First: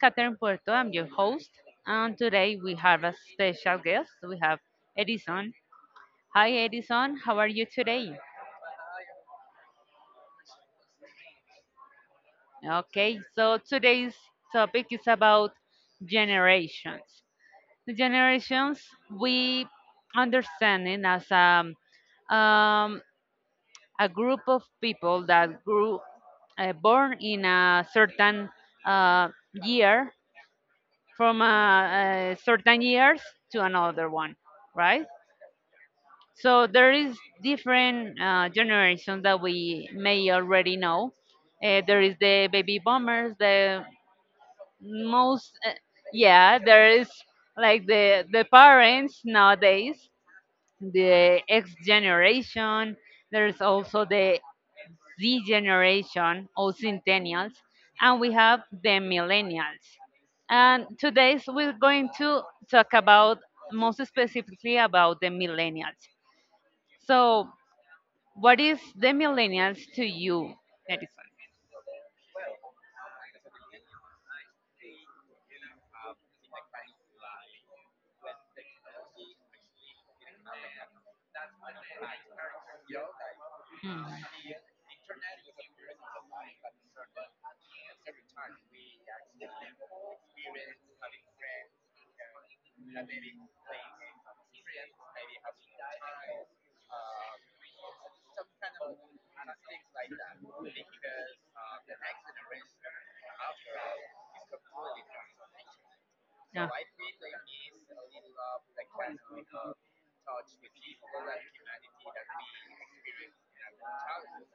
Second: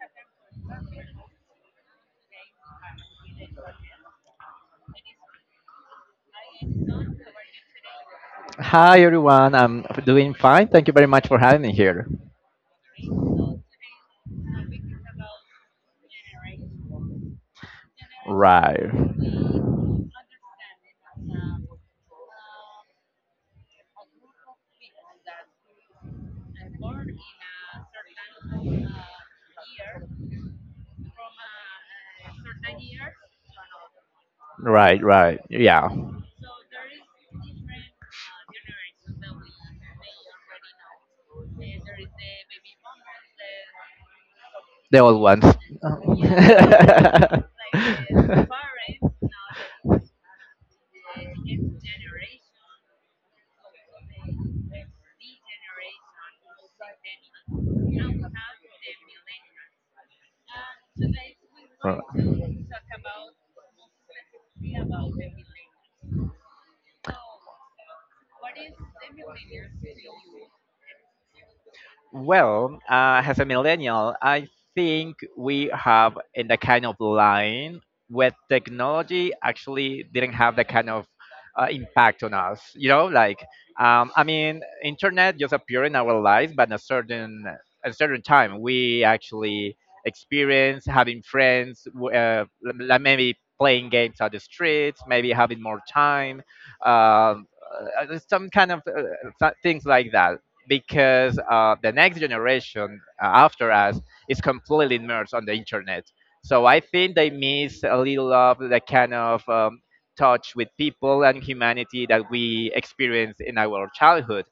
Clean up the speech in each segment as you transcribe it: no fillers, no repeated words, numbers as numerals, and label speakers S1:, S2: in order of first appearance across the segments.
S1: Catherine Puerto, I'm your host, and today we have a special guest. We have Edison. Hi, Edison, how are you today?
S2: Hi everyone, I'm doing fine. Thank you very much for having me here.
S1: Okay, so today's topic is about generations. The generations
S2: Right.
S1: we understand it as um, a group of people that grew born in a certain year from a certain years to another one,
S2: Right,
S1: right?
S2: right. Yeah.
S1: So there is different generations that we may already know. There is the baby boomers, the
S2: The old ones.
S1: most, yeah, there is like the parents nowadays, the X generation. There is also the Z generation or centennials, and we have the millennials. And today so we're going to talk about most specifically about the millennials. So, what is the millennials to you?
S2: Well, as a millennial, I think we have in the kind of line where technology actually didn't have the kind of impact on us. Like I mean, internet just appeared in our lives, but in a certain time, we actually experience having friends, like maybe playing games on the streets, maybe having more time, uh, some kind of things like that because the next generation after us is completely immersed on the internet, so I think they miss a little of the kind of touch with people and humanity that we experienced in our childhood.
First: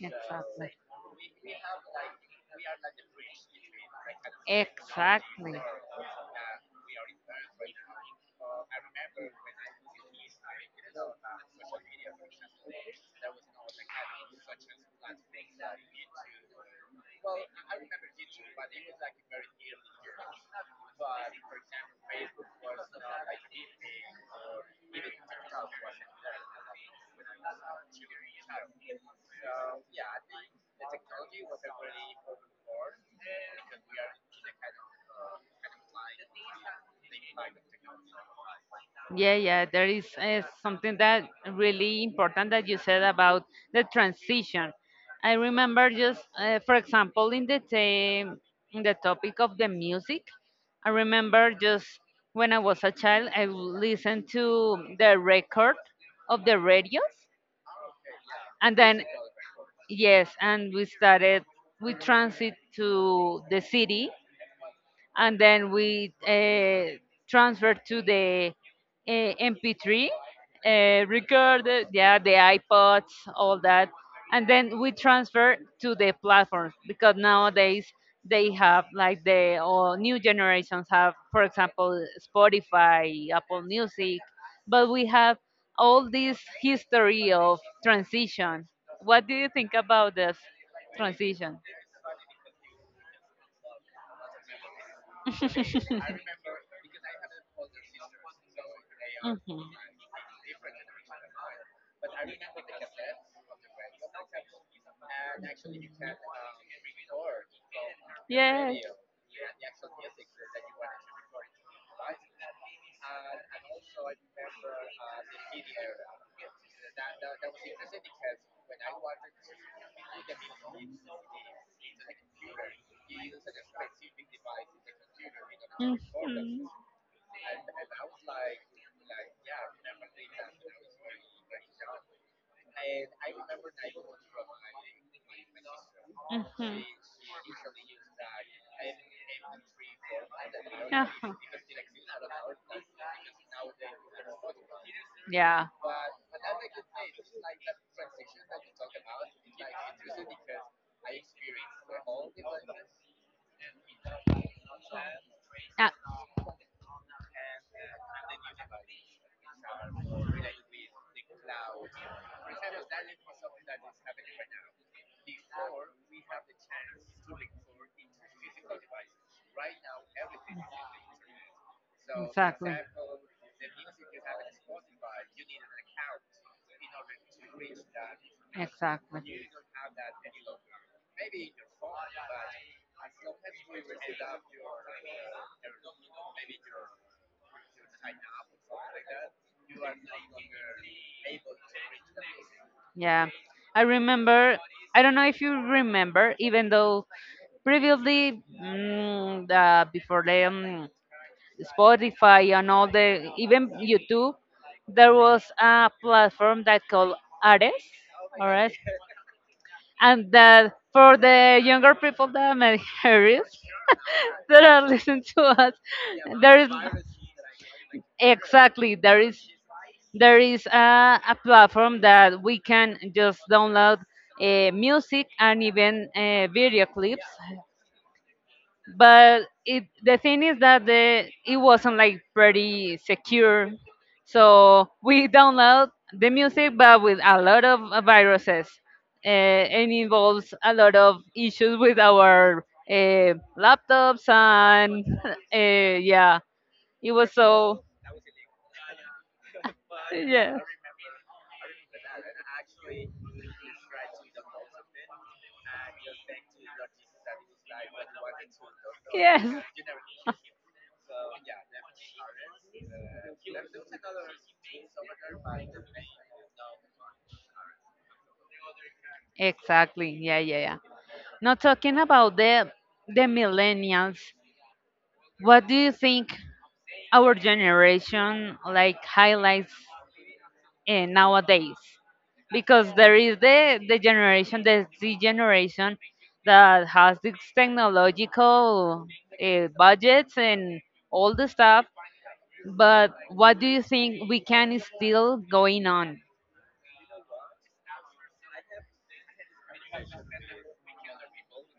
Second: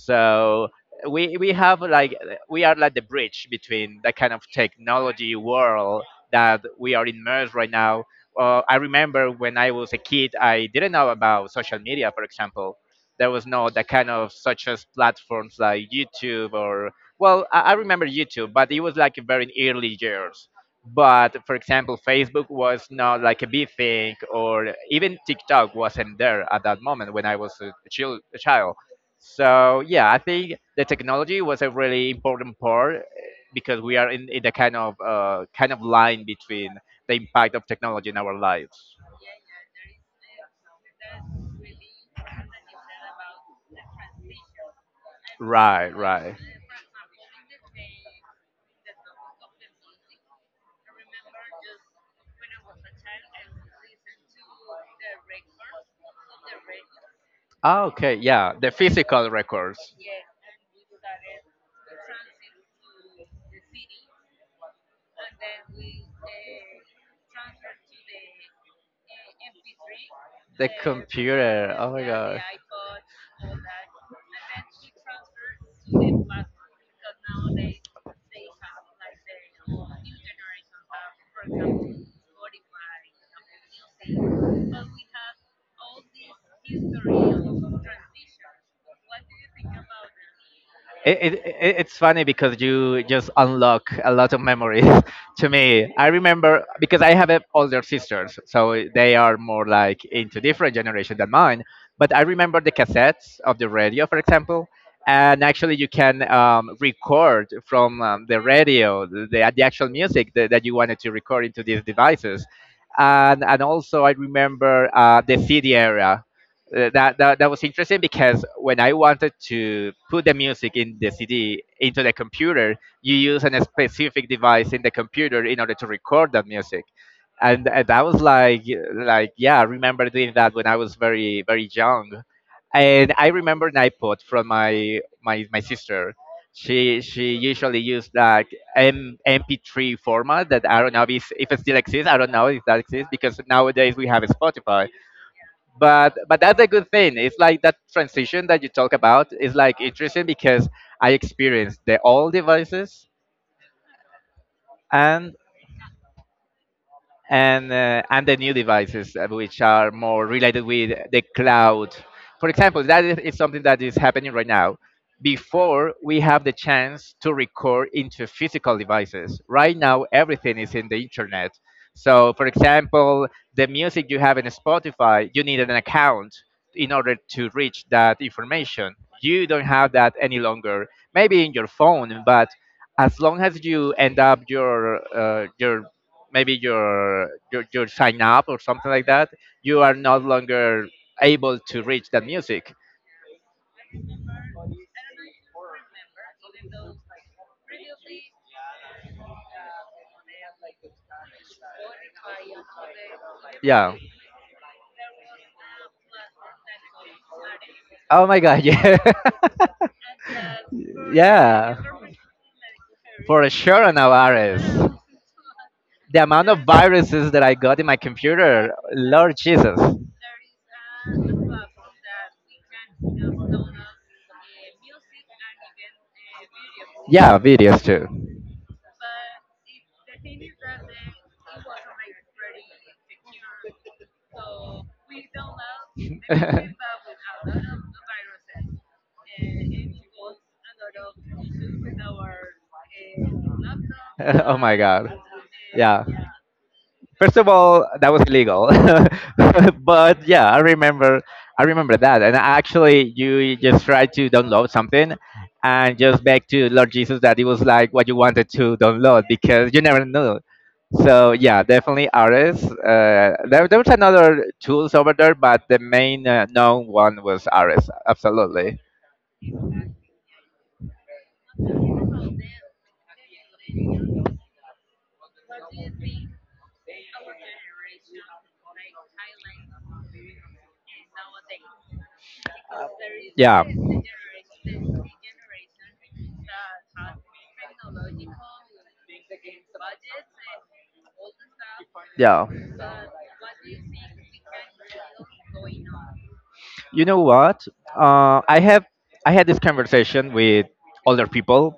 S1: Yeah. Exactly.
S2: we have like we are like the bridge between the kind of technology
S1: Exactly.
S2: world that we are immersed right now. I remember when I was a kid, I didn't know about social media, for example. There was no that kind of such as platforms like YouTube, or well, I remember YouTube, but it was like very early years. But for example, Facebook was not like a big thing, or even TikTok wasn't there at that moment when I was a child. So yeah, I think the technology was a
S1: A really
S2: really
S1: important
S2: important
S1: part.
S2: part, because we are in the kind of line between the impact of technology in our lives.
S1: Yeah, yeah, there is something that really important that you said about the transition. I remember
S2: Right,
S1: just,
S2: right.
S1: for example, in the topic of the music, I remember just when I was a child, I listened to the record of the radios,
S2: Ah, okay, yeah, the
S1: and then
S2: physical records.
S1: yes, and we started, we transit to the city and then we transfer to the MP3
S2: The computer.
S1: recorder,
S2: Oh my
S1: yeah, the
S2: god.
S1: iPods, all that, and then we transfer to the platforms because nowadays they have like the or new generations have, for example, Spotify, Apple Music, but we have all this history of transition. What do you think about this transition?
S2: It's funny because you just unlock a lot of memories to me. I remember because I have a older sisters, so they are
S1: Mhm. Yes.
S2: more like into different generation than mine. But I remember the cassettes of the radio, for example, and actually you can record from the radio the actual music that you wanted to record into these devices. And also I
S1: I
S2: remember the
S1: the
S2: CD era, that was interesting because when I wanted to put the music in the CD into the computer, you use a specific device in the computer in order to
S1: Mhm.
S2: record that music, and that was like yeah, I remember doing that when I was very very young, and I remember an iPod from my sister. She usually used like M MP3 format that I don't know if it still exists. I don't know if that exists because nowadays we have Spotify,
S1: Yeah.
S2: but that's a good thing. It's like that transition that you talk about is like interesting because I experienced the old devices, and and the new devices, which are more related with the cloud. For example, that is something that is happening right now. Before we have the chance to record into physical devices,
S1: Uh,
S2: right now everything is in the internet. So, for example, the music you have in Spotify, you need an account in order to reach that information.
S1: exactly.
S2: You don't have that any longer. Maybe in your phone, but as long as you end up your maybe your sign up or something like that, you are no longer able to reach that music.
S1: Yeah, I remember. I don't know if you remember, even though previously, before them. Spotify and all the even
S2: Yeah.
S1: YouTube, there was a platform that called Ares,
S2: Oh my god,
S1: Ares,
S2: yeah.
S1: and that for the
S2: yeah.
S1: younger people that may hear
S2: For
S1: us,
S2: sure, Navarez.
S1: that are listening to us,
S2: The amount
S1: there
S2: of
S1: is
S2: viruses that I got in my computer,
S1: exactly
S2: Lord Jesus.
S1: there is a platform that we can just download music and even video clips
S2: Yeah, videos too.
S1: but it the thing is that the it wasn't like pretty secure so we download the music but with a lot of viruses and involves a lot of issues with our laptops
S2: oh my
S1: and
S2: god. Yeah.
S1: yeah it was
S2: First of
S1: so
S2: all, that was illegal. But yeah,
S1: yeah
S2: I remember that. And actually you just tried to download something and just beg to Lord Jesus that it was like what you wanted to download because you never knew. So yeah, definitely RS. There
S1: yes
S2: was another tools over there, but the main known one was RS. Absolutely.
S1: exactly. Yeah, yeah, yeah. Now talking about the millennials, what do you think our generation like highlights nowadays?
S2: Uh,
S1: Because there is
S2: yeah.
S1: the generation, the Z generation, that has this technological budgets and all the stuff.
S2: Yeah.
S1: But what do you think we can still going on?
S2: You know what? Uh, I have I had this conversation with older people,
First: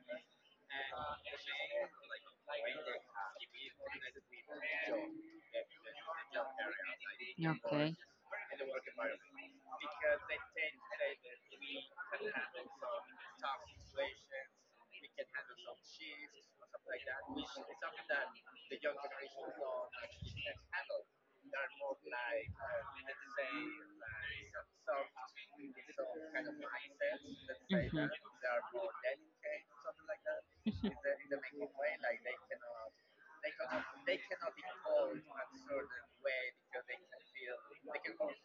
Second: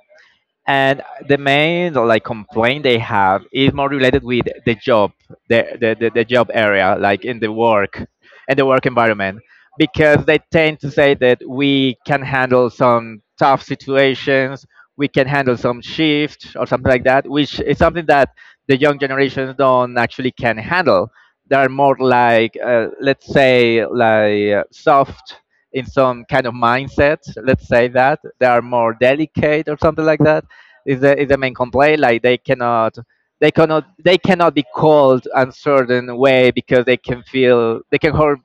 S2: and the main like complaint they have is more related with the job, the job area like in the
S1: Okay.
S2: work and the work environment, because they tend
S1: We
S2: to say that we can
S1: can handle
S2: handle
S1: handle.
S2: some tough
S1: Some
S2: situations, we can handle some shifts or something like
S1: like that.
S2: that, which is
S1: that
S2: something
S1: that
S2: that
S1: something the
S2: the young
S1: the they
S2: generations don't actually can
S1: are
S2: handle. They are more
S1: more
S2: like
S1: let's
S2: let's say like
S1: say
S2: soft in some kind of mindset, let's say that they are more delicate or something like that, is the main complaint. Like they cannot be called a certain way because they can feel, they can hurt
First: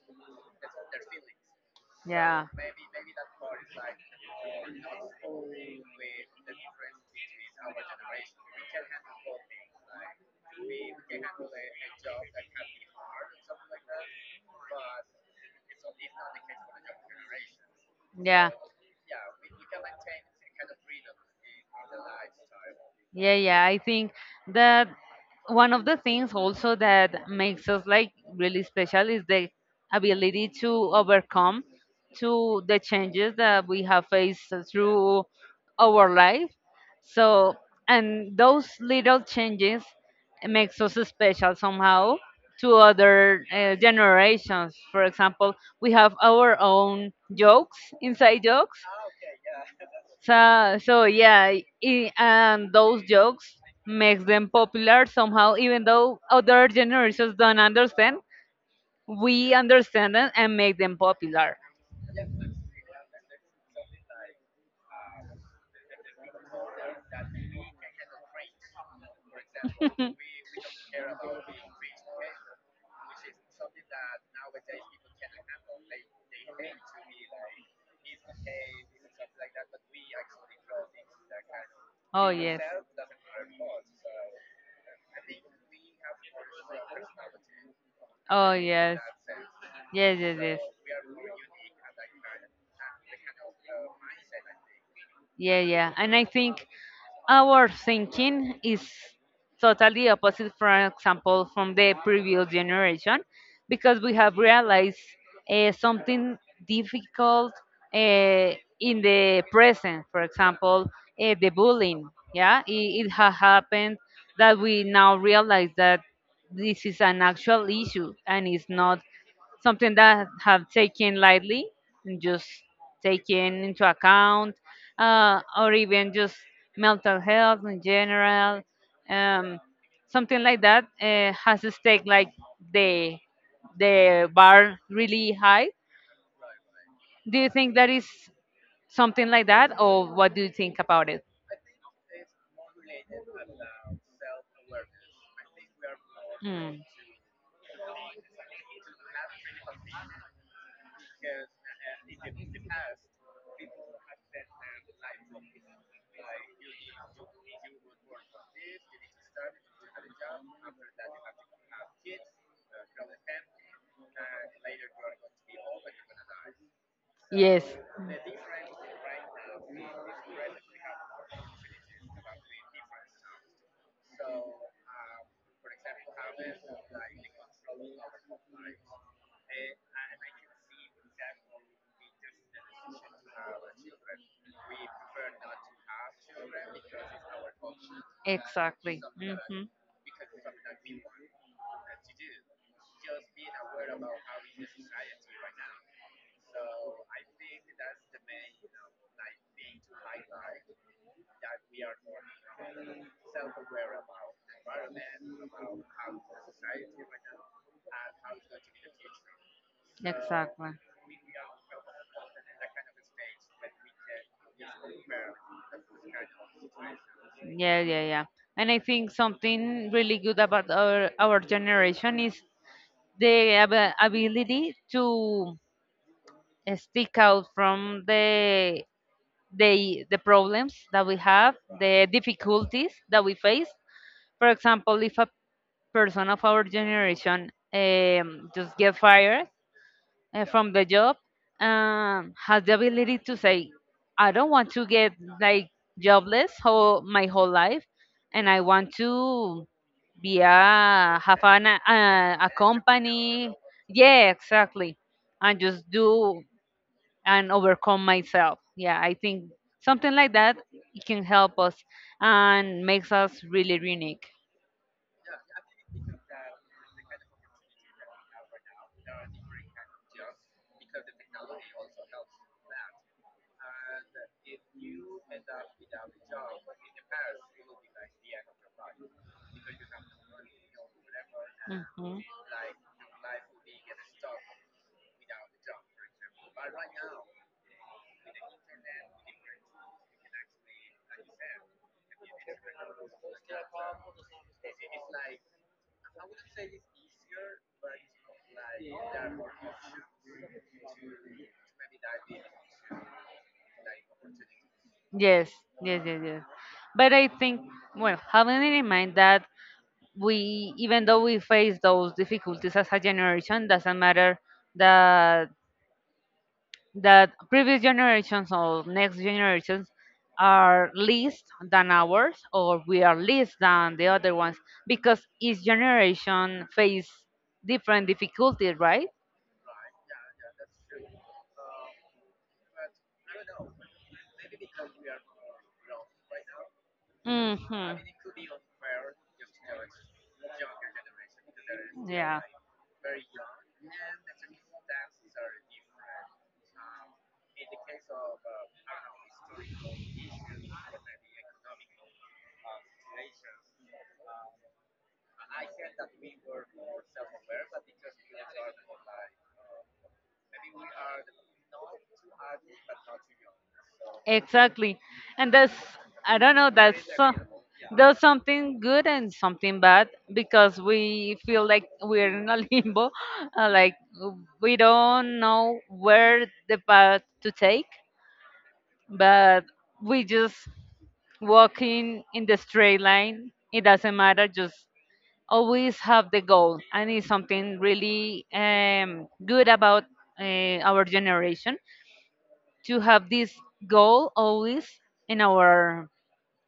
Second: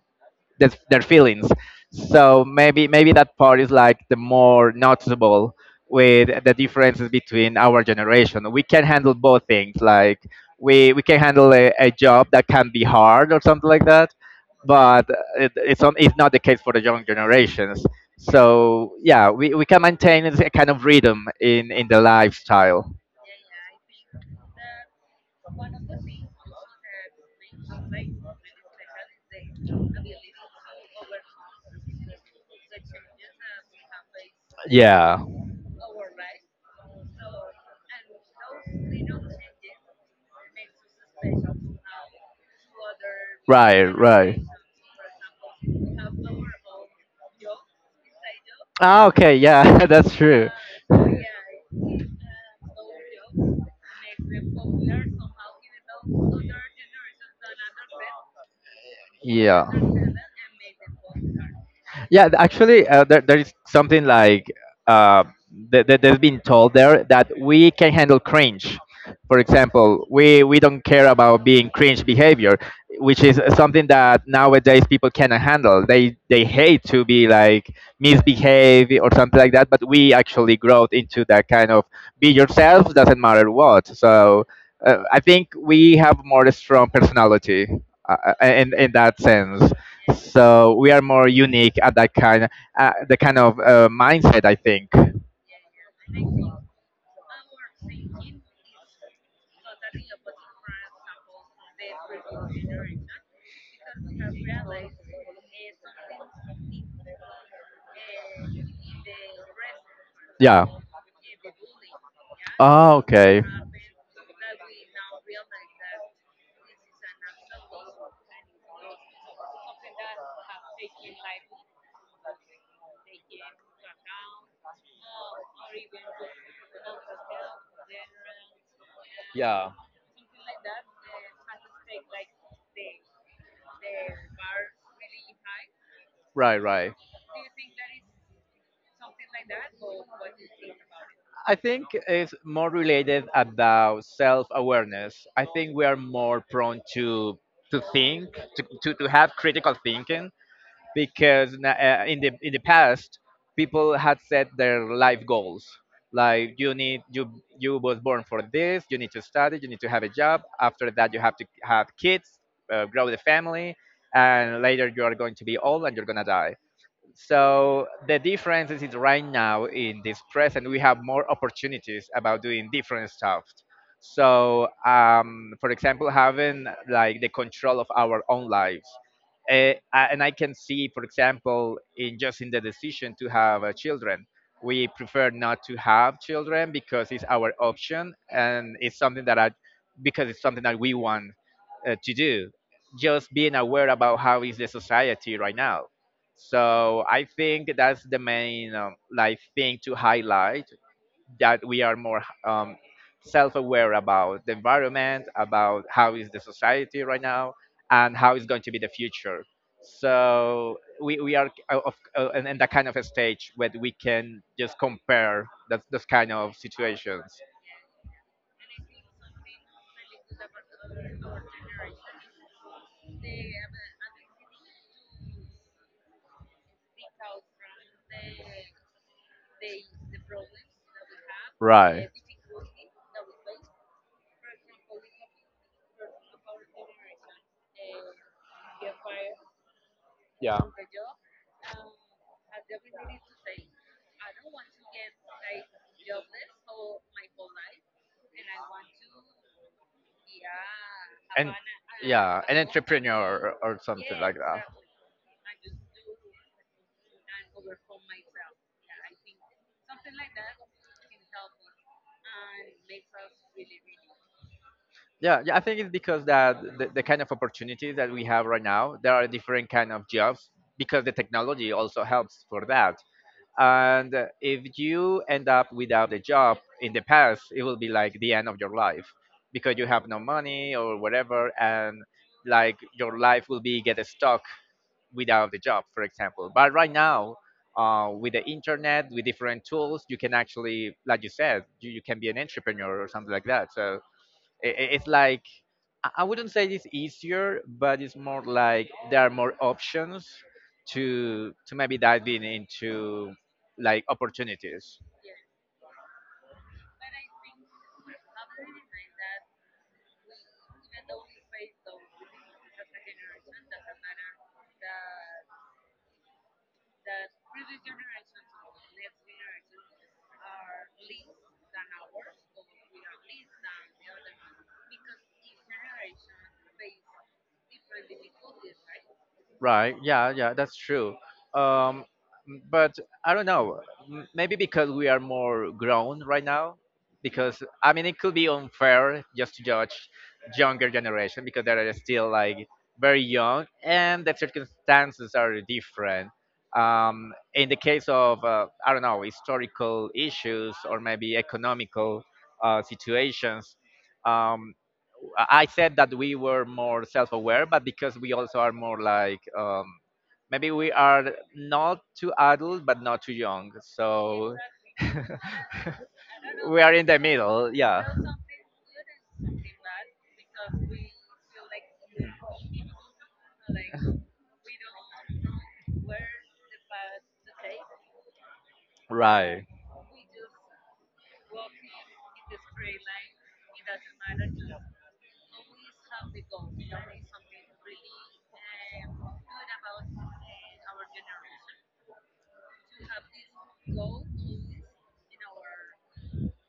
S2: their feelings. So maybe that part is like the more noticeable with the differences between our generation. We can handle both things. Like we can handle a job that can be hard or something like that, but it's not the case for the young generations.
S1: yeah. Yeah.
S2: So yeah, we can maintain a kind of rhythm in the lifestyle.
S1: Yeah, yeah. I think that one of the things also that makes us like really special is the ability to overcome to the changes that we have faced
S2: Yeah.
S1: through our life. So, and those little changes makes us special somehow to other
S2: Right, right.
S1: generations. For example, we have our own jokes, inside jokes,
S2: Ah, okay, yeah, that's true.
S1: so, so yeah, I and those jokes makes them popular somehow, even though other generations don't understand. We
S2: Yeah.
S1: understand them and make them popular.
S2: Yeah, actually, there is something like uh, they've been told there that we can handle cringe. For example, we don't care about being cringe behavior, which is something that nowadays people cannot handle. They hate to be like misbehave or something like that. But we actually grow into that kind of
S1: Oh
S2: be
S1: yes.
S2: yourself doesn't matter what. So I think we have more strong personality, uh,
S1: Oh
S2: in
S1: yes.
S2: that sense.
S1: Yes, yes,
S2: So we are more unique at that kind, the kind of
S1: yes.
S2: mindset, I think.
S1: Yeah, yeah. And I think our thinking is totally opposite, for example, from the previous generation, because we have realized something difficult uh, in the present. For
S2: Yeah.
S1: example, the bullying. Yeah,
S2: Oh,
S1: it has
S2: okay.
S1: happened that we now realize that this is an actual issue and it's not something that have taken lightly and just taken into account, or even just mental health in general, um,
S2: Yeah.
S1: something like that has to stake like the the bar really high.
S2: Right, right.
S1: Do you think that is something like that, or what do you think about it?
S2: I think it's more related about self-awareness. I think we are more
S1: Mm.
S2: prone to think, to have critical thinking, because in the past people had set their life goals like you need you you was born for this, you need to study, you need to have a job, after that you have to have kids, grow the family, and later you are going to be old and you're going to die.
S1: Yes.
S2: So the difference is right now in this present we have more opportunities about doing different stuff. So, for example, having like the control of our own lives. And I can see, for example, in just in the decision to have children. We prefer not to have children because it's our option and it's
S1: Exactly.
S2: something that
S1: Hmm.
S2: because it's something that we want to do. Just being aware about how is the society right now, so I think that's the main like thing to highlight, that we are more self-aware about the environment, about how is the society right now, and how is going to be the future.
S1: Exactly.
S2: So we are in that kind of a stage where we can just compare that those kind of situations.
S1: Yeah, yeah, yeah. And I think something really good about our generation is ability to stick out from the problems that we have, the
S2: Right.
S1: difficulties that we face. For example, if a person of our generation just get fired,
S2: Yeah,
S1: from the job has the ability to say, I don't want to get like jobless whole, my whole life, and I want to be a have
S2: and
S1: an,
S2: yeah,
S1: a
S2: an entrepreneur,
S1: company.
S2: or something
S1: Yeah,
S2: like that.
S1: exactly, and just do and overcome myself. Yeah, I think something like that it can help us and makes us really unique.
S2: Yeah, yeah, I
S1: Because
S2: think it's
S1: because
S2: because that the kind
S1: the
S2: of opportunities that we have
S1: of
S2: right
S1: that have.
S2: now, there are different kind of jobs because the technology also helps for that, and
S1: And
S2: if
S1: you
S2: you
S1: end
S2: end up without a job in the past it will be like the end of your life because you have no money or whatever, and
S1: life,
S2: like your life will be get stuck without the job, for example. But right now, with the internet, with different tools, you can actually like you said, you can be an entrepreneur or something like that. So
S1: it's
S2: it's like I wouldn't say it's easier, but it's more like there are more options to maybe
S1: to
S2: diving into like opportunities.
S1: yes, yes, yes, yes. But I think, well, having in mind that we, even though we face those difficulties as a generation, doesn't matter that that previous generations or next generations are less than ours or we are less than the other ones because each generation face different difficulties right
S2: Right. Yeah. Yeah. That's true. Um, but I don't know. Maybe because we are more grown right now. Because I
S1: hmm.
S2: mean, it could be unfair just to judge younger generation because they are still
S1: Yeah.
S2: like very young and the circumstances are different. In the case of I don't know, historical issues or maybe economical situations, um, I said that we were more self-aware, but because we also are more like maybe
S1: Maybe we
S2: we
S1: are
S2: are
S1: not too
S2: not
S1: adult,
S2: too adult
S1: but
S2: but
S1: not
S2: not too
S1: too young.
S2: young,
S1: So
S2: so
S1: exactly. And that's, I don't know,
S2: we
S1: there
S2: are
S1: that's
S2: in
S1: is a
S2: the
S1: so, middle.
S2: middle.
S1: Yeah.
S2: Yeah,
S1: There's something good and something bad because we feel like we're in a limbo. Like we don't know where the path to take, but
S2: right.
S1: we just walking in the straight line. It doesn't matter. Just always have the goal and it's something really good about our generation to have this goal always in our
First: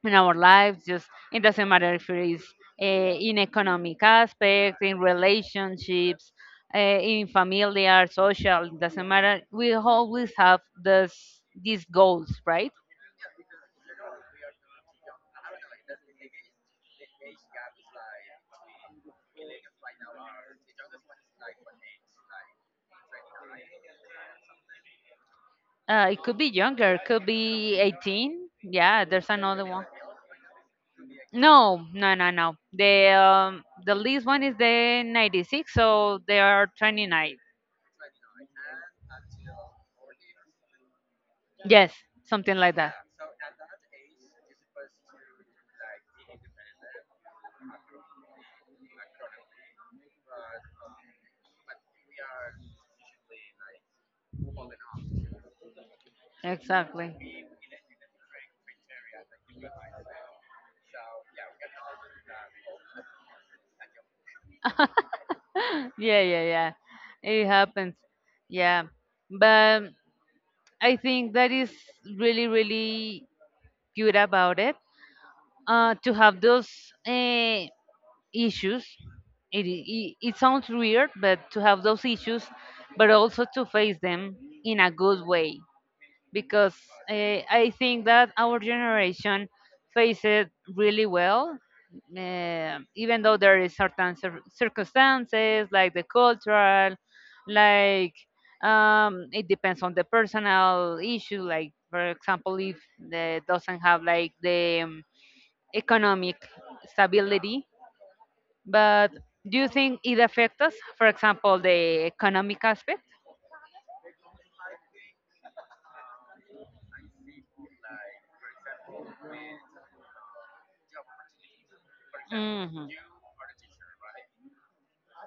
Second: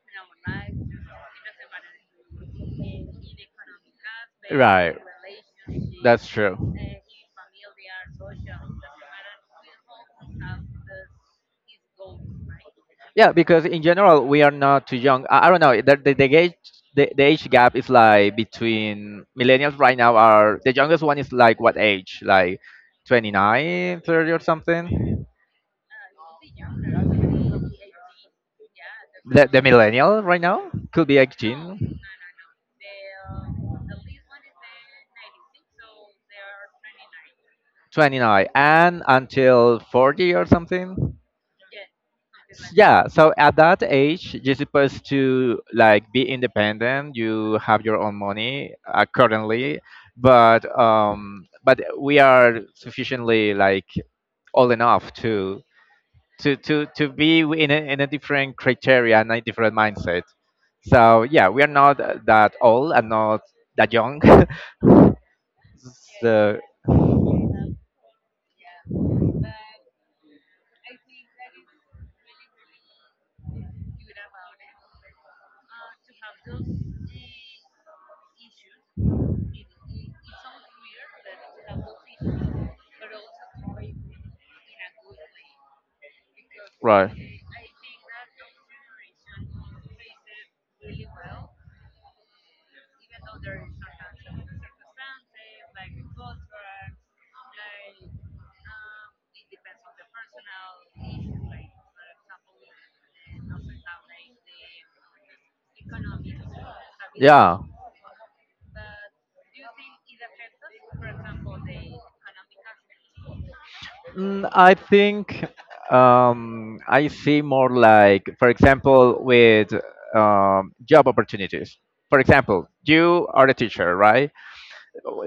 S1: in our lives just it doesn't matter if it is uh, in economic aspect
S2: Right,
S1: in
S2: that's
S1: relationships
S2: true.
S1: in familiar social it doesn't matter we always have this these goals right.
S2: Yeah, because in general we are not too young. I don't know. The age the age gap is like between millennials right now are the youngest one is like what age? Like 29, 30 or something.
S1: It could be younger, could be 18. Yeah, there's
S2: The
S1: another one.
S2: millennial right now could be X
S1: No,
S2: gene.
S1: no, no, no. The the least one is the 96, so they are 29.
S2: 29 and until 40 or something.
S1: Yes, something like that.
S2: Yeah, so at that age, you're supposed to like be independent. You have your own money, currently, but we are sufficiently like old enough to
S1: Exactly.
S2: be in in a different criteria and a different mindset. So yeah, we are not that old and not that young.
S1: Yeah, yeah,
S2: so
S1: yeah. It happens. Yeah. But I think that is really, really good about it. To have those uh, issues. It sounds weird, but to have those issues, but also to face them in a good way. Because
S2: right,
S1: uh, I think that our generation face it really well, even though there is certain circumstances like the cultural, like it depends on the personal issue. Like for example, if the doesn't have like the economic stability, but do you think it affects us, for example, the economic aspect?
S2: I think I see more like, for example, with job opportunities. For example,
S1: Hmm.
S2: you are a teacher, right?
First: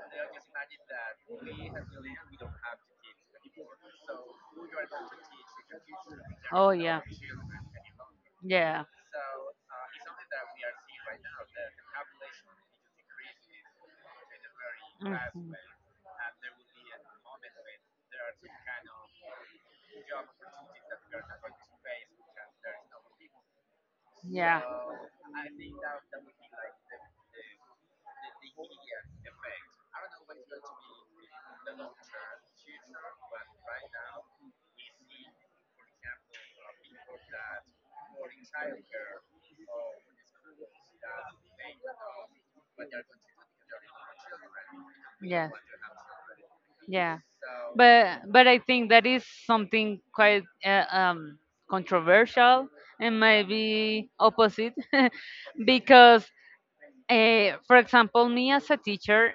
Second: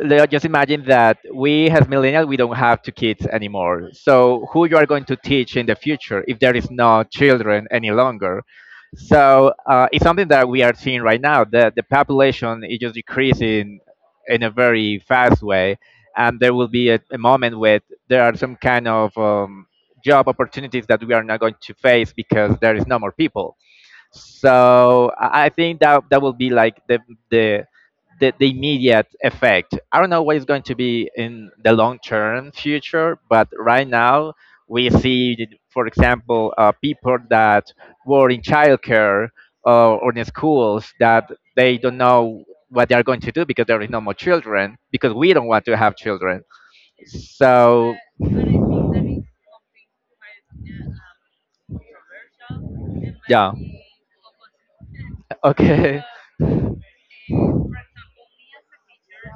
S2: Let just imagine that we as millennials we don't have two kids anymore, so who you are going to teach in the future if there is
S1: Oh, yeah.
S2: no children any longer?
S1: Yeah.
S2: So it's something that we are seeing right now, that the population is just decreasing in a very fast
S1: Mhm.
S2: way, and there will be a moment where there are some kind of job opportunities that we are not going to face because there is no more people.
S1: Yeah.
S2: So I think that that will be like the the immediate effect. I don't know what is going to be in the long term future, but right now we see that, for example, people that were in childcare or in schools, that they don't know what they are going to do, because there is no more children, because we don't
S1: Yes.
S2: want to have children.
S1: Yeah.
S2: So.
S1: But I think that is something quite controversial and
S2: Yeah.
S1: maybe opposite
S2: Okay.
S1: because, for example, me as a teacher,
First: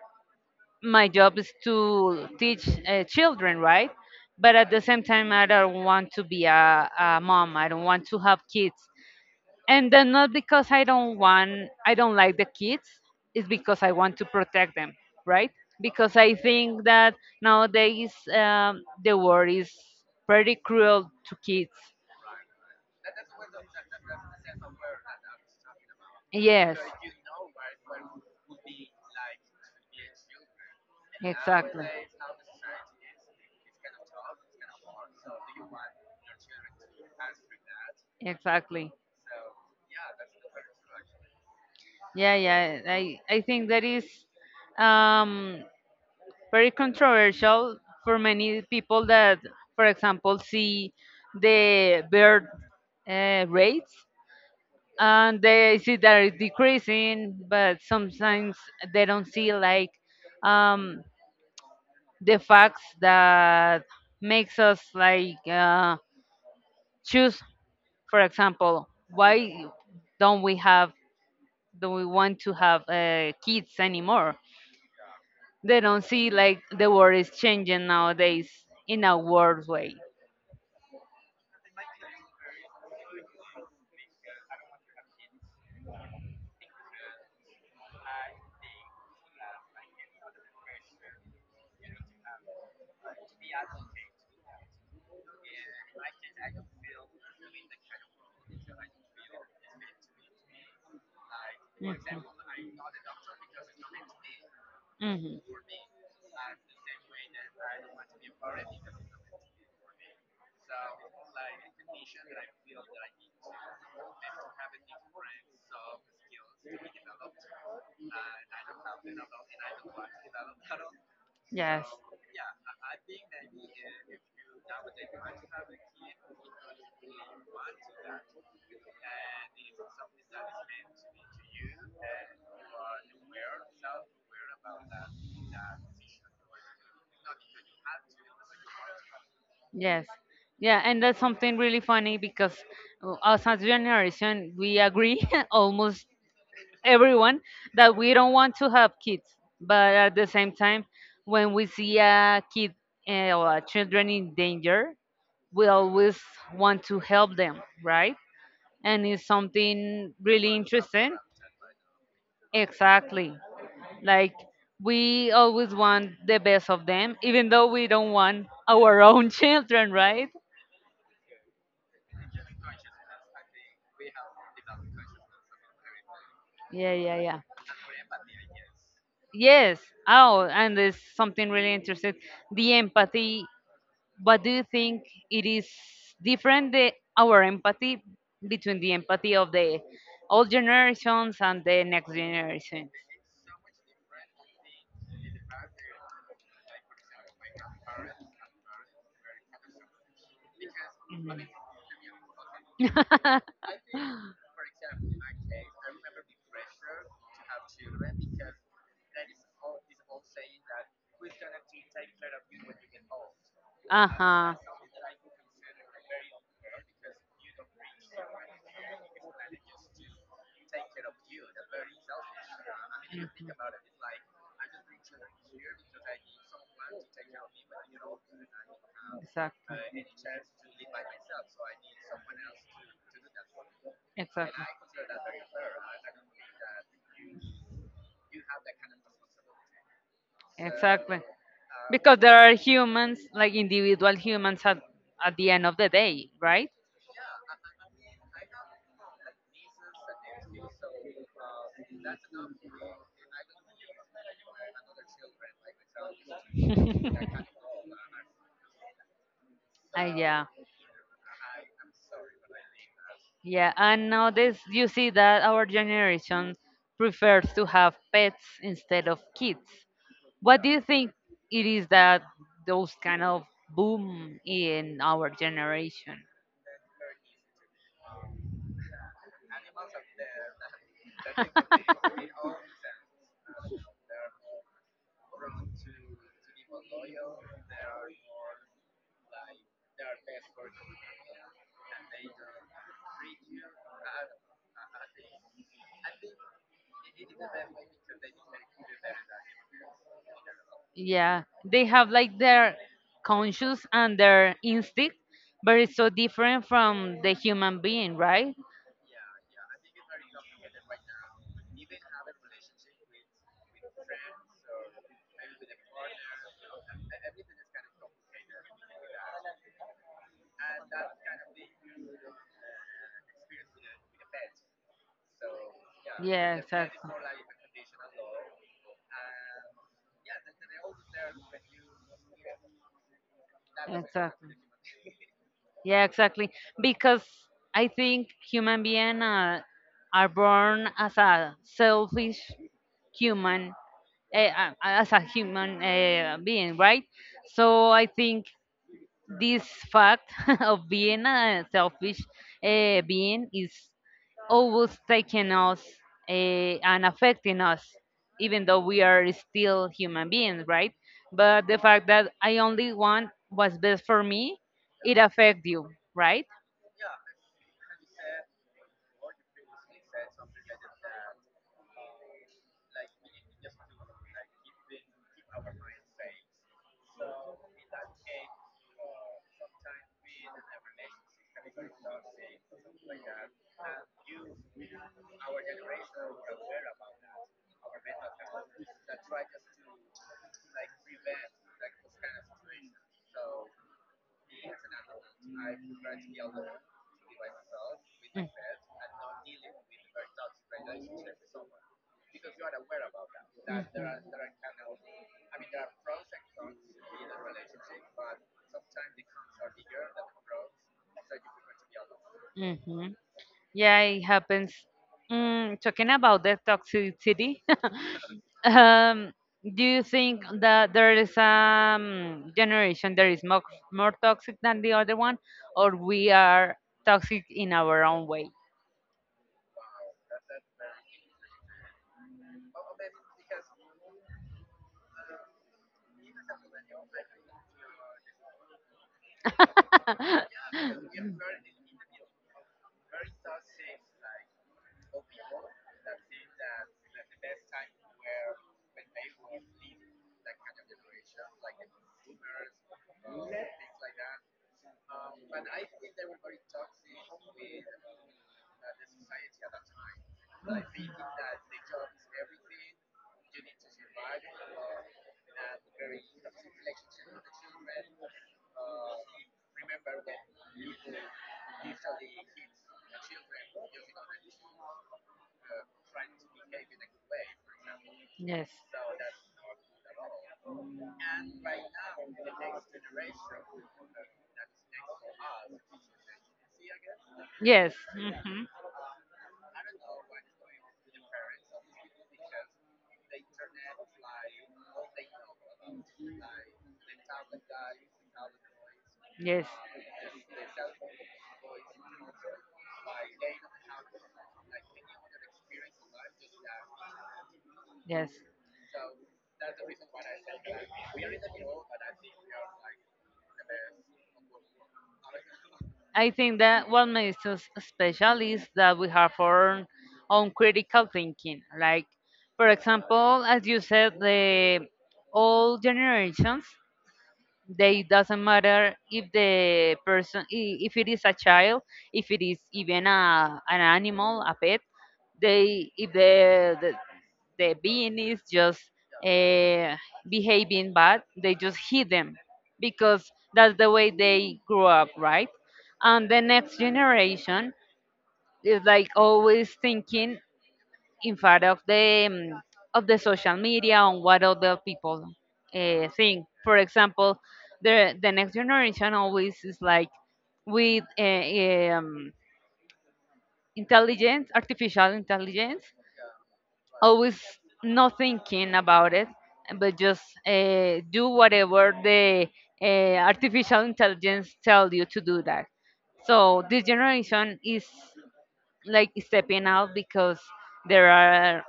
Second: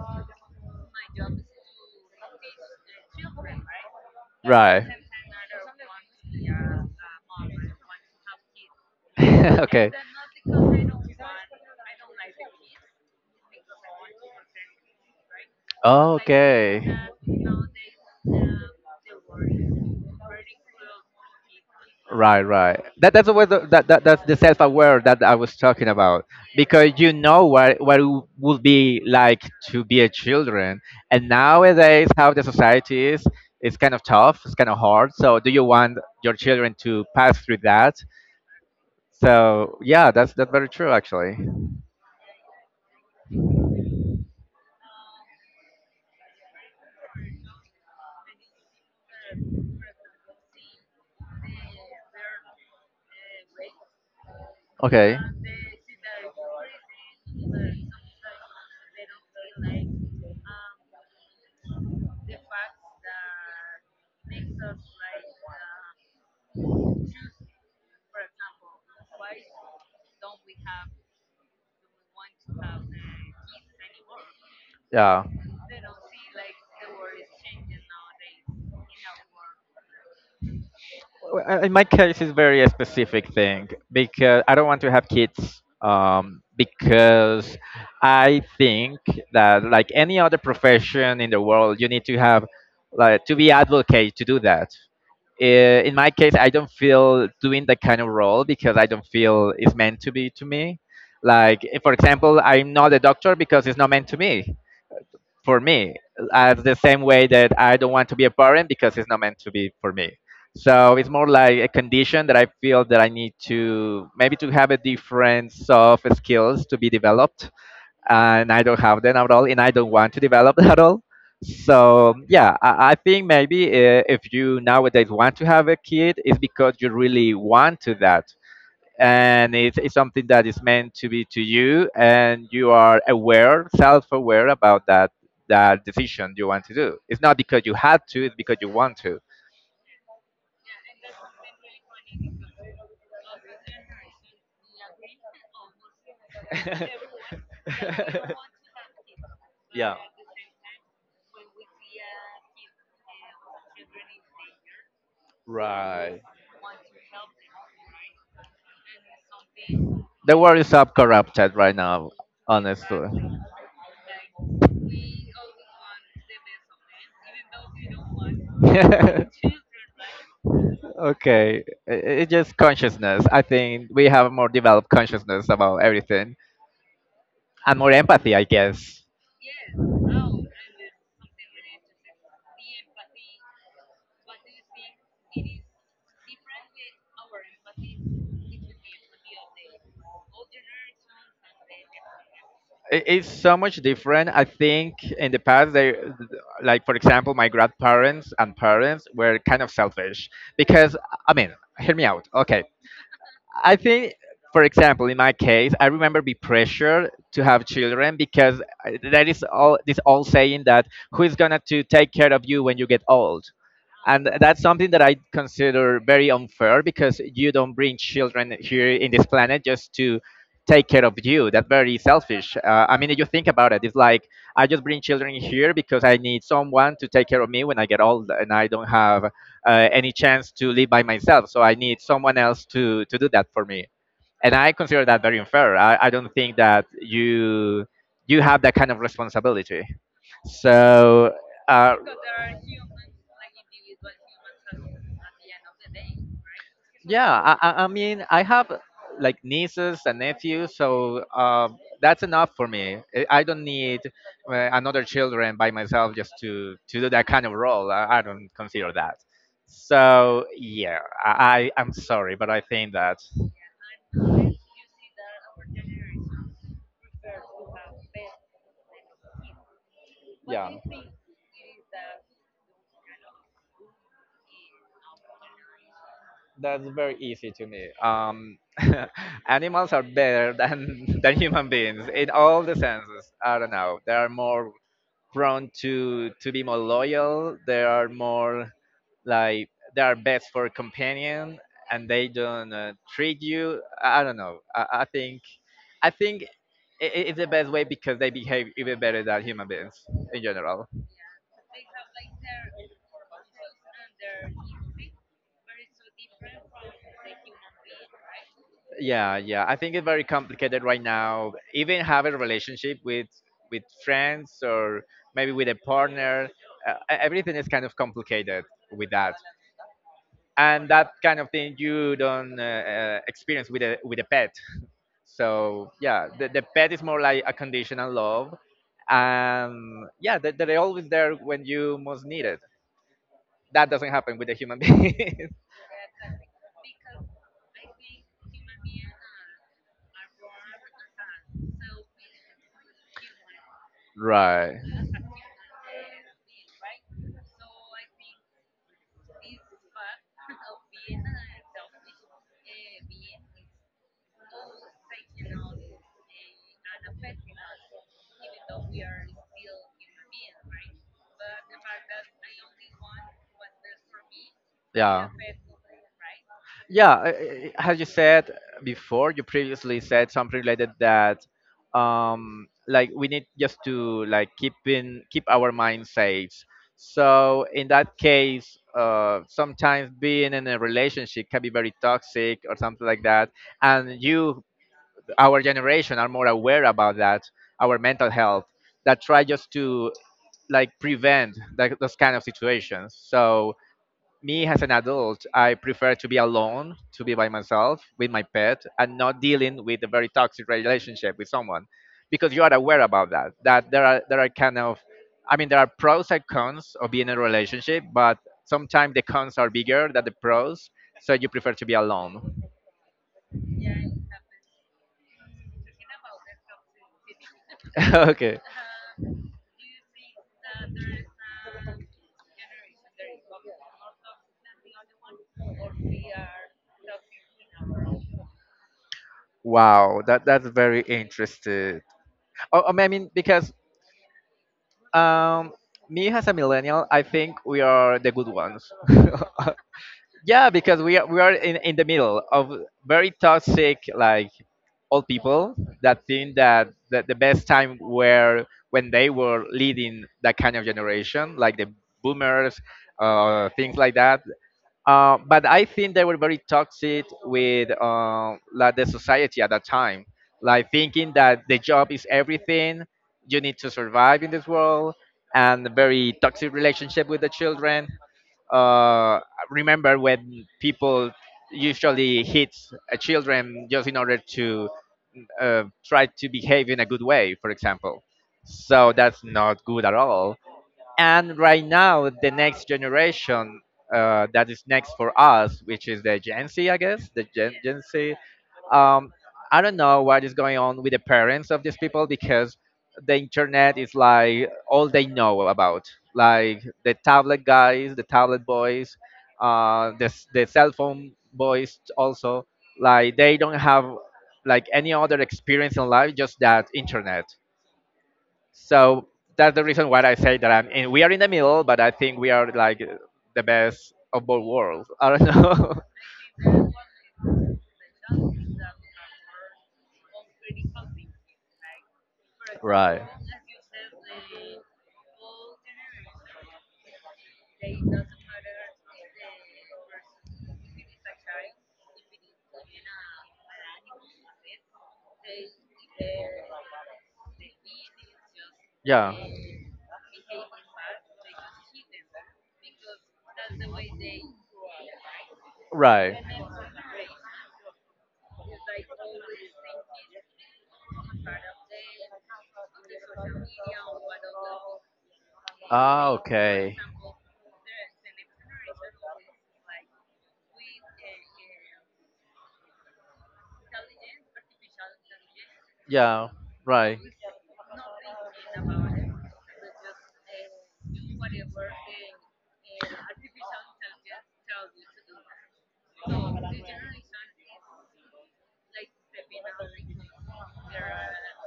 S1: my job is to teach children, right? But at the
S2: Right.
S1: same time, I don't want to be a mom. I don't want to have kids
S2: Okay.
S1: and then not because I don't want I don't like the kids it's because I want to protect them right because I
S2: Okay.
S1: think that nowadays the world is pretty cruel to kids
S2: Right, right. That that's the self-aware that I was talking about,
S1: yes
S2: because you know what it would be like to be a children, and
S1: exactly
S2: nowadays how the society is, it's kind of tough, it's kind of hard. So, do you want your children to pass through that?
S1: exactly
S2: So, yeah, that's very true actually.
S1: yeah yeah I think that is um very controversial for many people that, for example, see the birth rates
S2: Okay.
S1: and they see that it's decreasing, but sometimes they don't see like um, the facts that makes us like choose, for example, why don't we have, do we want to have kids anymore?
S2: Yeah.
S1: They don't see like the world is changing nowadays in a world way.
S2: Well, in my case, it's very a specific thing because I don't want to have kids. Because I think that like any other profession in the world, you need to have like to be advocate to do that. In my case, I don't feel doing that kind of role because I don't feel it's meant to be to me. Like, for
S1: Mhm.
S2: example, I'm not a doctor because it's not meant to me
S1: Mhm.
S2: for me, as the same way that I don't want to be a parent because it's not meant to be for me. So it's more like a condition that I feel that I need to maybe to have a different soft skills to be developed, and I don't have them at all and I don't want to develop at all.
S1: Yes.
S2: So yeah, I think maybe if you nowadays want to have a kid, it's because you really want to that, and it's something that is meant to be to you and you are aware self-aware about that, that decision you want to do. It's not because you had to, it's because you want to.
S1: Yes. Yeah, and that's something really funny because us as generation, we agree, almost everyone, that we don't want to have kids. But
S2: Yeah.
S1: at the same time, when we see a kid or a children in danger, we always
S2: Right.
S1: want to help them, right? And it's something
S2: The
S1: really
S2: world is up
S1: interesting
S2: corrupted right now, honestly.
S1: exactly. Like we always want the best of them, even though we don't want our own children, right?
S2: Okay, it's just consciousness. I think we have more developed consciousness about everything
S1: Yeah, yeah, yeah.
S2: and more empathy, I guess.
S1: Yes. Oh, and there's something really interesting. The empathy. But do you think it is different the our empathy between the empathy of the old generations and the next generation?
S2: It's so much different. I think in the past, they, like for example, my grandparents and parents were kind of selfish because I mean, hear me out. Okay, I think, for example, in my case, I remember be pressured to have children because that is all this old saying that who is gonna to take care of you when you get old, and that's something that I consider very unfair, because you don't bring children here in this planet just to take care of you. That's very selfish. I mean, if you think about it, it's like I just bring children here because I need someone to take care of me when I get old, and I don't have
S1: Exactly.
S2: any chance to live by myself. So I need someone else to do that for me, and I consider that very unfair. I don't think that you have that kind of responsibility.
S1: Exactly.
S2: So. Uh,
S1: Because there are humans, like individual humans at the end of the day, right? Yeah, I
S2: yeah, I mean, I have like nieces and nephews, so that's enough for me. I don't need another children by myself just to do that kind of role. I don't consider that. So
S1: Yeah.
S2: yeah, I I'm sorry, but I think that
S1: Yeah, and nowadays you see that our generation prefers to have pets instead of kids. What do
S2: yeah,
S1: you think it is that those kind of boom in our generation?
S2: that's very easy to me. Animals are better than than human beings in all the senses. I don't know. They are more prone to be more loyal. They are more like they are best for companion, and they don't treat you. I don't know. I think it's the best way because they behave even better than human beings in general.
S1: Yeah, they have like their conscious and their instinct, but it's so different from the human being, right?
S2: Yeah, yeah. I think it's very complicated right now. Even having a relationship with friends or maybe with a partner, everything is kind of complicated with that. And that kind of thing you don't experience with a pet. So yeah,
S1: Yeah,
S2: the pet is
S1: exactly.
S2: more like a conditional love, and yeah, they, they're always there when you most need it. That doesn't happen
S1: Exactly.
S2: with a human being.
S1: Yeah, exactly. Because I think human beings are born as a selfish human,
S2: Right.
S1: as a human being, right? So I think this fact of being a selfish being is always taking us uh, and affecting us, even though we are still human beings, right? But the fact that I only want what's best for me, it
S2: Yeah.
S1: affects you, right?
S2: Yeah, as you said before, you previously said something related that, like we need just to like keep in keep our mind safe. So in that case, sometimes being in a relationship can be very toxic or something like that. And you, our generation, are more aware about that, our mental health, that try just to like prevent like those kind of situations. So me as an adult, I prefer to be alone, to be by myself with my pet, and not dealing with a very toxic relationship with someone, because you are aware about that. That there are kind of, I mean, there are pros and cons of being in a relationship, but sometimes the cons are bigger than the pros, so you prefer to be alone.
S1: Mhm. Mm-hmm. Yeah, it happens. Mm, talking about the toxicity,
S2: Okay.
S1: Um, do you think that there is generation that is more toxic than the other one, or we are toxic in our own way?
S2: Wow, that that's very interesting. Oh, oh, I mean, because um, me as a millennial, I think we are the good ones. Yeah, because we are we are in the middle of very toxic like old people that think that, that the best time were when they were leading that kind of generation, like the boomers, things like that. But I think they were very toxic with like the society at that time, like thinking that the job is everything, you need to survive in this world, and very toxic relationship with the children. uh, Remember when people usually hit children just in order to try to behave in a good way, for example.
S1: Yes.
S2: So that's not good at all. And right now the next generation that is next for us, which is the gen Z, I guess, the
S1: Yes.
S2: gen Z,
S1: Hmm.
S2: um, I don't know what is going on with the parents of these people, because the internet is like all they know about, like the tablet guys, the tablet boys,
S1: Yes.
S2: the cell phone boys also, like they don't have like any other experience in life, just that internet.
S1: Yes,
S2: So that's the reason why I say that I'm in, we are in the middle, but I think we are like the best of both worlds. I don't know.
S1: I think that what makes us special is that we have our own critical thinking. Like, for
S2: Right.
S1: example, as you said, the old generations, they doesn't matter if the person if it is a child, if it is even an animal, a pet. They, if the being is just
S2: Yeah.
S1: uh, behaving bad, they just hit them because that's the way they grew up, right? And
S2: Right.
S1: the next generation is like always thinking in front of the social media on what other people
S2: Ah,
S1: think. For
S2: okay.
S1: example, the next generation always is like with intelligence, artificial intelligence,
S2: Yeah, right.
S1: always not thinking about it, but just do whatever the artificial intelligence tell you to do that. So this generation is like stepping out because there are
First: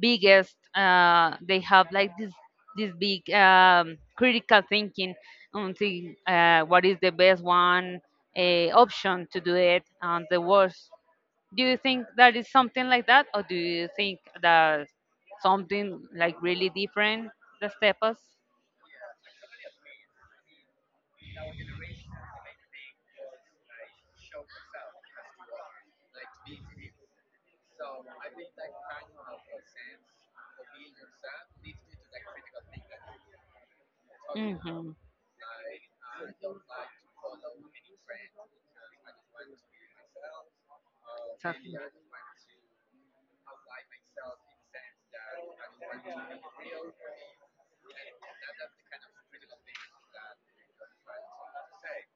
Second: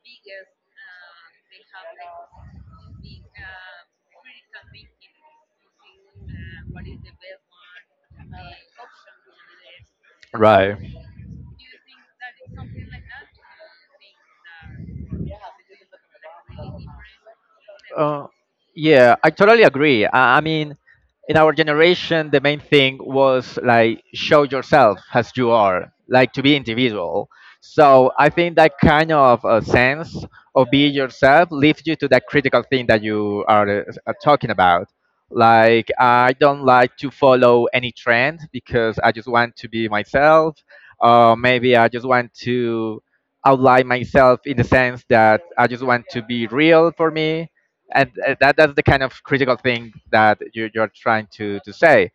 S1: biggest they have like this this big critical thinking on the what is the best one option to do it and the
S2: Right.
S1: worst. Do you think that is something like that, or do you think that something like really different, the steppers?
S2: Uh, yeah, I totally agree. I mean, in our generation, the main thing was like show yourself as you are, like to be individual. So I think that kind of sense of be yourself leads you to that critical thing that you are talking about.
S1: Hmm.
S2: Like I don't like to follow any trend because I just want to be myself, or maybe I just want to outline myself in the sense that I just want to be real for me, and that that's the kind of critical thing that you, you're trying to say.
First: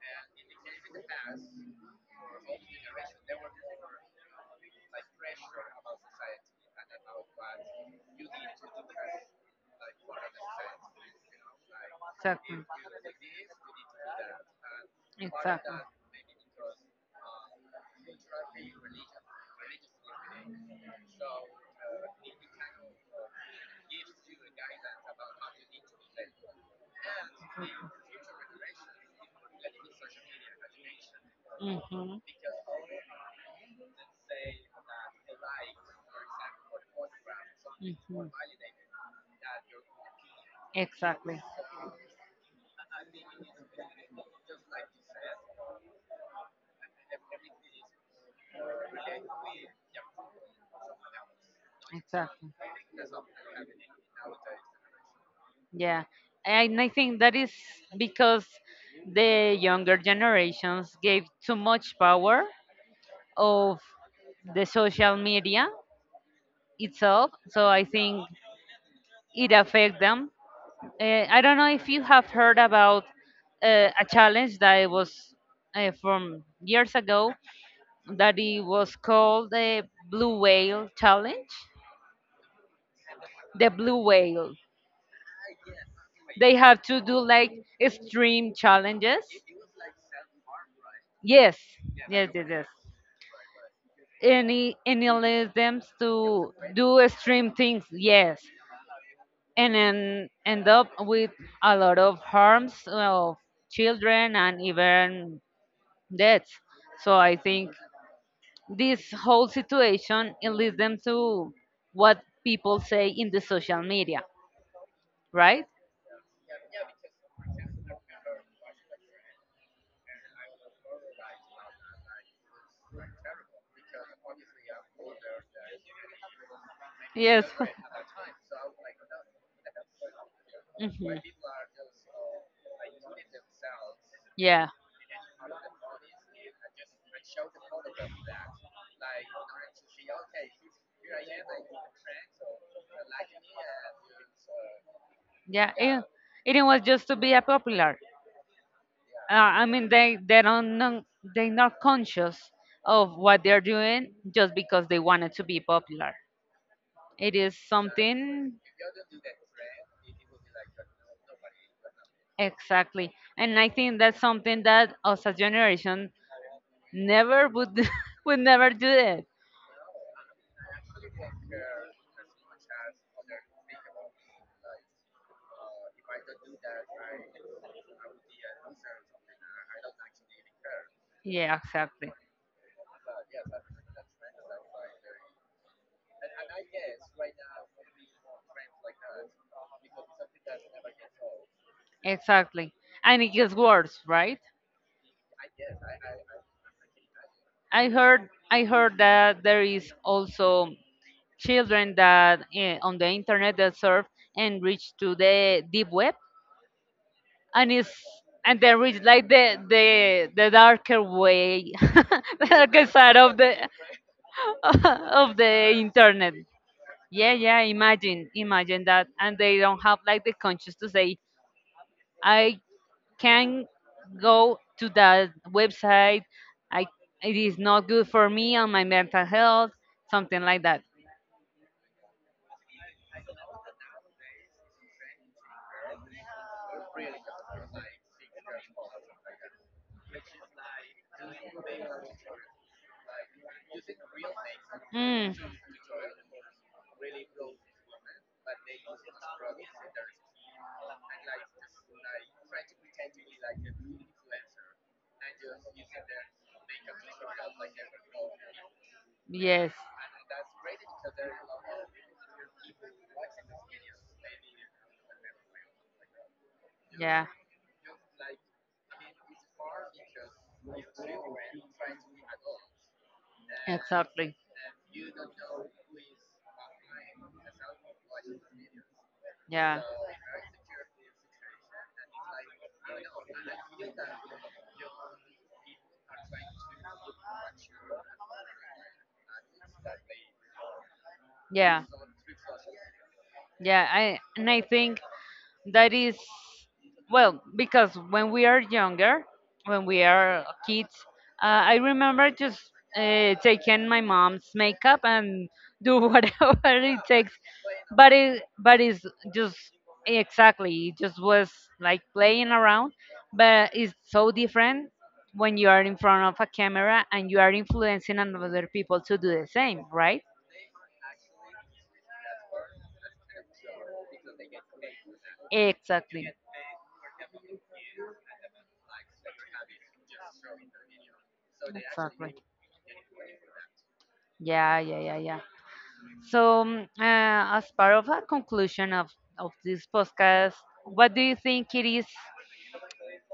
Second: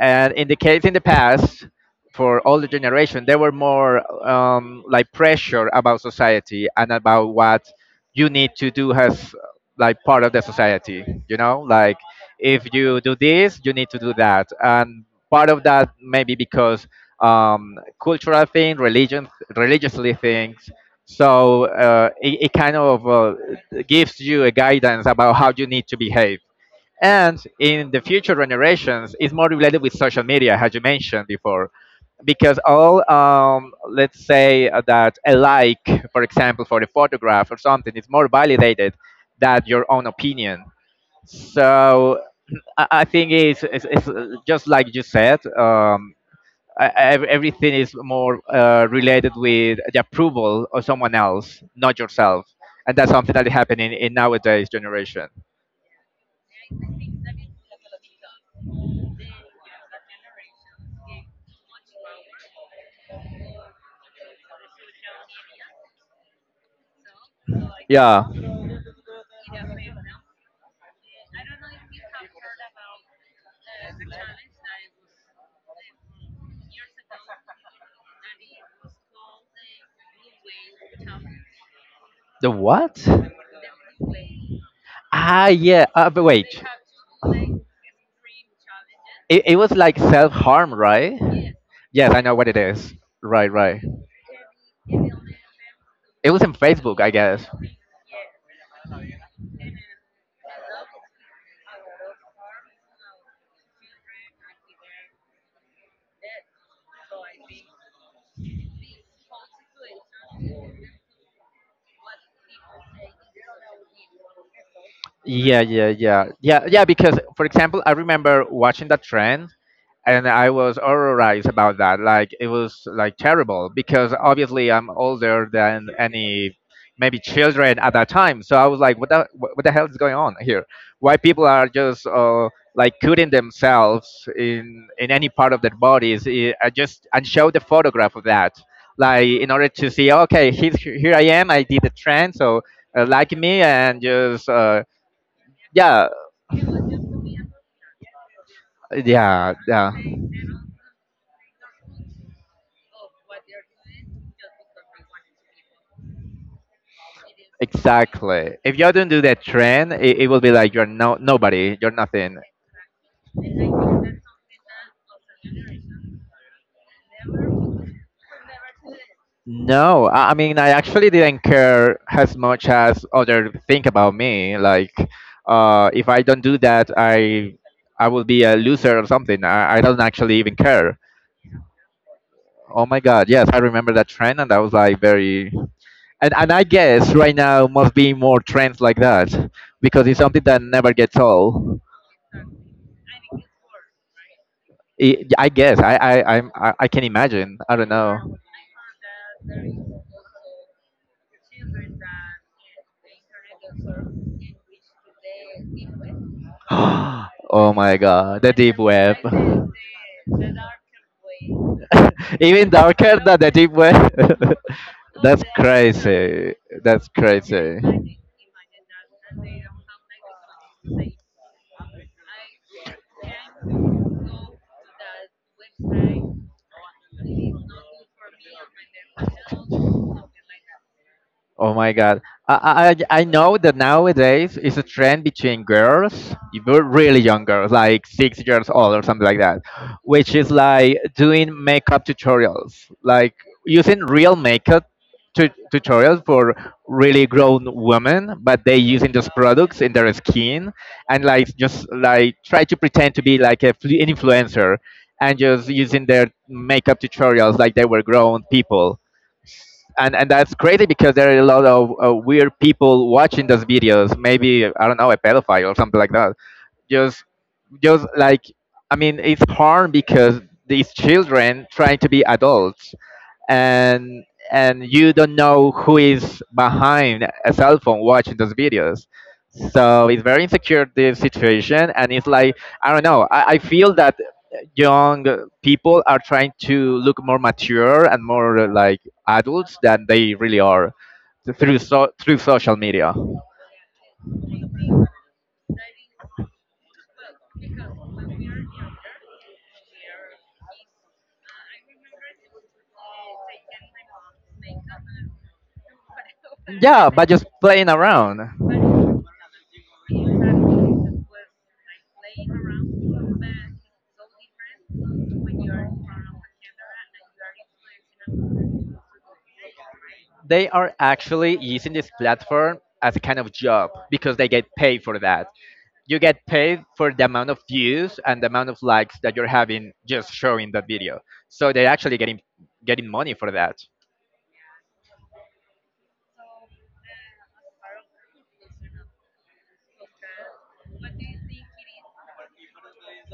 S2: And in the case in the past, for older generation, they were more like pressure about society and about what you need to do as like part of the society, you know, like
S1: Exactly.
S2: if you do this you need to do that, and part of
S1: Exactly.
S2: that maybe because um, cultural thing, religion, religiously things. So it, it kind of gives you a guidance about how you need to behave, and in the future generations it's more related with social media, as you mentioned before,
S1: Mhm.
S2: because all let's say that a like for example for a photograph or something is more
S1: Mhm.
S2: validated than your own opinion.
S1: Exactly.
S2: So I think it's just like you said, everything is more related with the approval of someone else, not yourself,
S1: Exactly.
S2: and that's something that is happening in nowadays generation.
S1: Yeah. And I think that is because the younger generations gave too much power of the social media itself. So I
S2: Yeah,
S1: think it affect them. I don't know if you have heard about a challenge that was from years ago that it was called the blue whale challenge.
S2: the what?
S1: The blue whale.
S2: Ah, yeah. But wait.
S1: They have to do like extreme challenges.
S2: It was like self harm, right?
S1: Yes,
S2: Yes, I
S1: yes,
S2: know
S1: yes,
S2: what it
S1: yes.
S2: is. Right, right.
S1: Any allows them
S2: It was in
S1: to
S2: Facebook,
S1: do
S2: I guess.
S1: extreme things. Yes, and then end up with a lot of harms of children and even. That's, so I think this whole situation it leads them to what people say in the social media,
S2: Yeah,
S1: right?
S2: yeah, yeah, yeah, yeah. Because, for example, I remember watching that trend and I was horrorized about that. Like it was like terrible because obviously I'm older than any maybe
S1: Yes.
S2: children at that time. So I was like, what the what the hell is going on here?
S1: Hmm.
S2: Why people are just like cutting themselves
S1: Yeah,
S2: in any part of their bodies? I just and show the photograph of that, like in order to see, okay, he's here I am. I did the trend, so like me and just
S1: yeah. It,
S2: yeah,
S1: it was just to be a popular.
S2: yeah,
S1: I mean,
S2: yeah.
S1: they don't know, they're not conscious of what they're doing just because they wanted to be popular. It is
S2: Exactly.
S1: something.
S2: If you don't do that trend, it will be like you're no nobody, you're nothing.
S1: Exactly. And I think that's something that us as generation never would would never do it.
S2: No, I mean I actually didn't care as much as other think about me. Like, if I don't do that, I will be a loser or something. I don't actually even care.
S1: Yeah, exactly.
S2: Oh my God, yes, I remember that trend, and that was like very. And I guess right now must be more trends like that because it's something that never gets old.
S1: Exactly. And it gets worse, right?
S2: I guess I can imagine. I don't
S1: I
S2: know.
S1: heard I heard that there is also children that eh, on the internet that surf and reach to the deep web,
S2: Oh
S1: and is,
S2: my god, the
S1: and they
S2: deep
S1: reach
S2: web.
S1: like the the the darker way the
S2: Even
S1: darker side
S2: darker than
S1: of
S2: the
S1: the
S2: deep web.
S1: of
S2: That's
S1: the internet.
S2: crazy. That's
S1: Yeah, yeah,
S2: crazy.
S1: imagine, imagine that. And they don't have like the conscience to say, I can go to that website. I, it is not good for me on my mental health, something like that.
S2: Oh my God. I know that nowadays it's a trend between girls, if you're really young girls, like 6 years old or something like that, which is like doing makeup tutorials, like using real makeup
S1: Mm.
S2: tutorials for really grown women, but they using those products in their skin and like just like try to pretend to be like a, an influencer and just using their makeup tutorials like they were grown people
S1: Yes.
S2: and that's crazy because there are a lot of weird people watching those videos. Maybe I don't know a pedophile or something like that. Just
S1: Yeah.
S2: just like I mean, it's hard because these children trying to be adults and
S1: Exactly.
S2: and you don't know who is behind a cell phone watching those videos,
S1: Yeah.
S2: so it's very insecure this situation and it's like I don't know I feel that young people are trying to look more mature and more like adults than they really are through
S1: Yeah.
S2: through social media,
S1: Yeah, I and I think that is, well, because when we are younger, when we are kids, I remember just taking my mom's makeup and do whatever it
S2: yeah, by
S1: takes.
S2: just playing
S1: But
S2: around.
S1: it, but it's just, exactly, it just was like playing around, but it's so different when you are in front of a camera and you are influencing another people to do the same, right?
S2: They are actually using this platform as a kind of job because they get paid for that. You
S1: Exactly.
S2: get paid for the amount of views and the amount of likes that you're having just showing the video. So they're actually
S1: Exactly.
S2: getting money for that.
S1: Yeah, yeah, yeah, yeah. So, as part of a conclusion of this podcast, what do you think it is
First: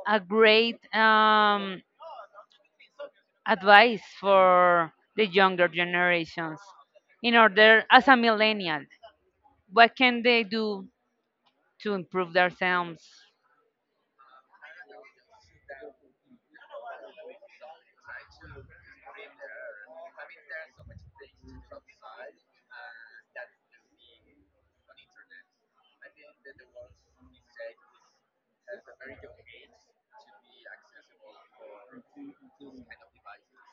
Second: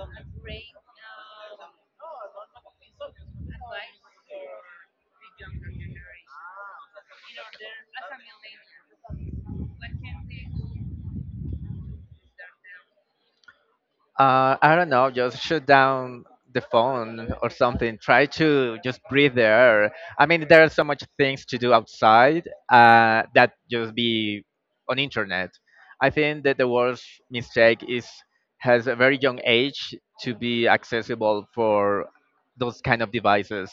S1: a great advice for the younger generations in order as a millennial? What can they do to improve themselves?
S2: I don't know, just shut down the phone or something. Try to just breathe the air. I mean, there are so much things to do outside that just be on internet. I think that the worst mistake is has a very young age to be accessible for those kind of devices.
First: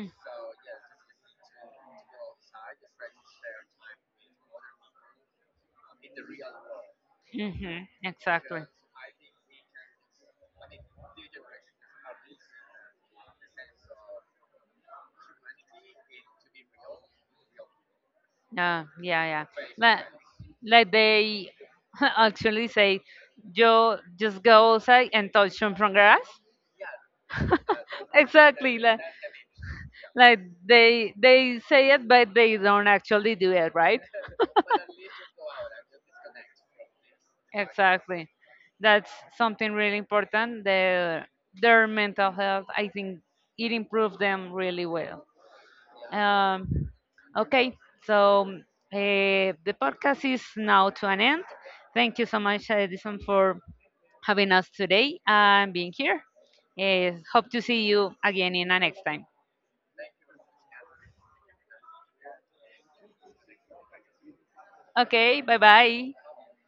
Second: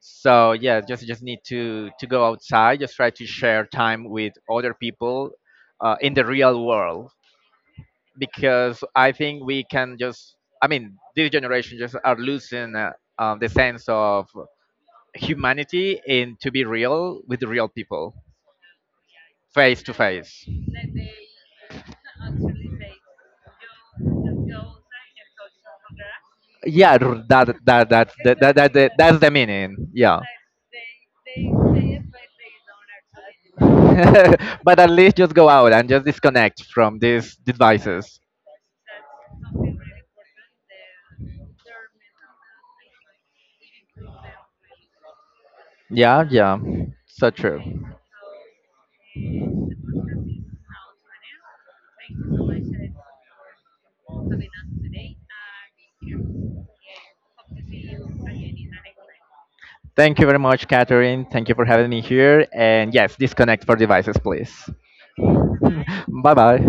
S2: So yeah, just need to go outside. Just try to share time with other people in the real world
S1: Mm. Mhm. Exactly.
S2: because I think we can just, I mean, this generation just are losing the sense of humanity and to be real with the real people,
S1: Yeah, yeah, yeah.
S2: face to
S1: Like,
S2: face.
S1: like they actually say, you just go outside and touch some from grass.
S2: Yeah, that that that that, that, that,
S1: Exactly.
S2: that that's the meaning. Yeah.
S1: Like they say it, but they don't actually do it, right?
S2: But at least just go out and just disconnect from these devices.
S1: Exactly. That's something really important. Their mental health, I think, it improved them really well.
S2: Yeah, yeah,
S1: Um,
S2: so true.
S1: okay, so the podcast is now to an end. Thank you so much, Edison, for having us today and being here. Eh, hope to see you again in the next time.
S2: Thank you very much, Catherine. Thank you for having me here. And yes, disconnect for devices, please.
S1: Okay, bye bye.
S2: Bye bye.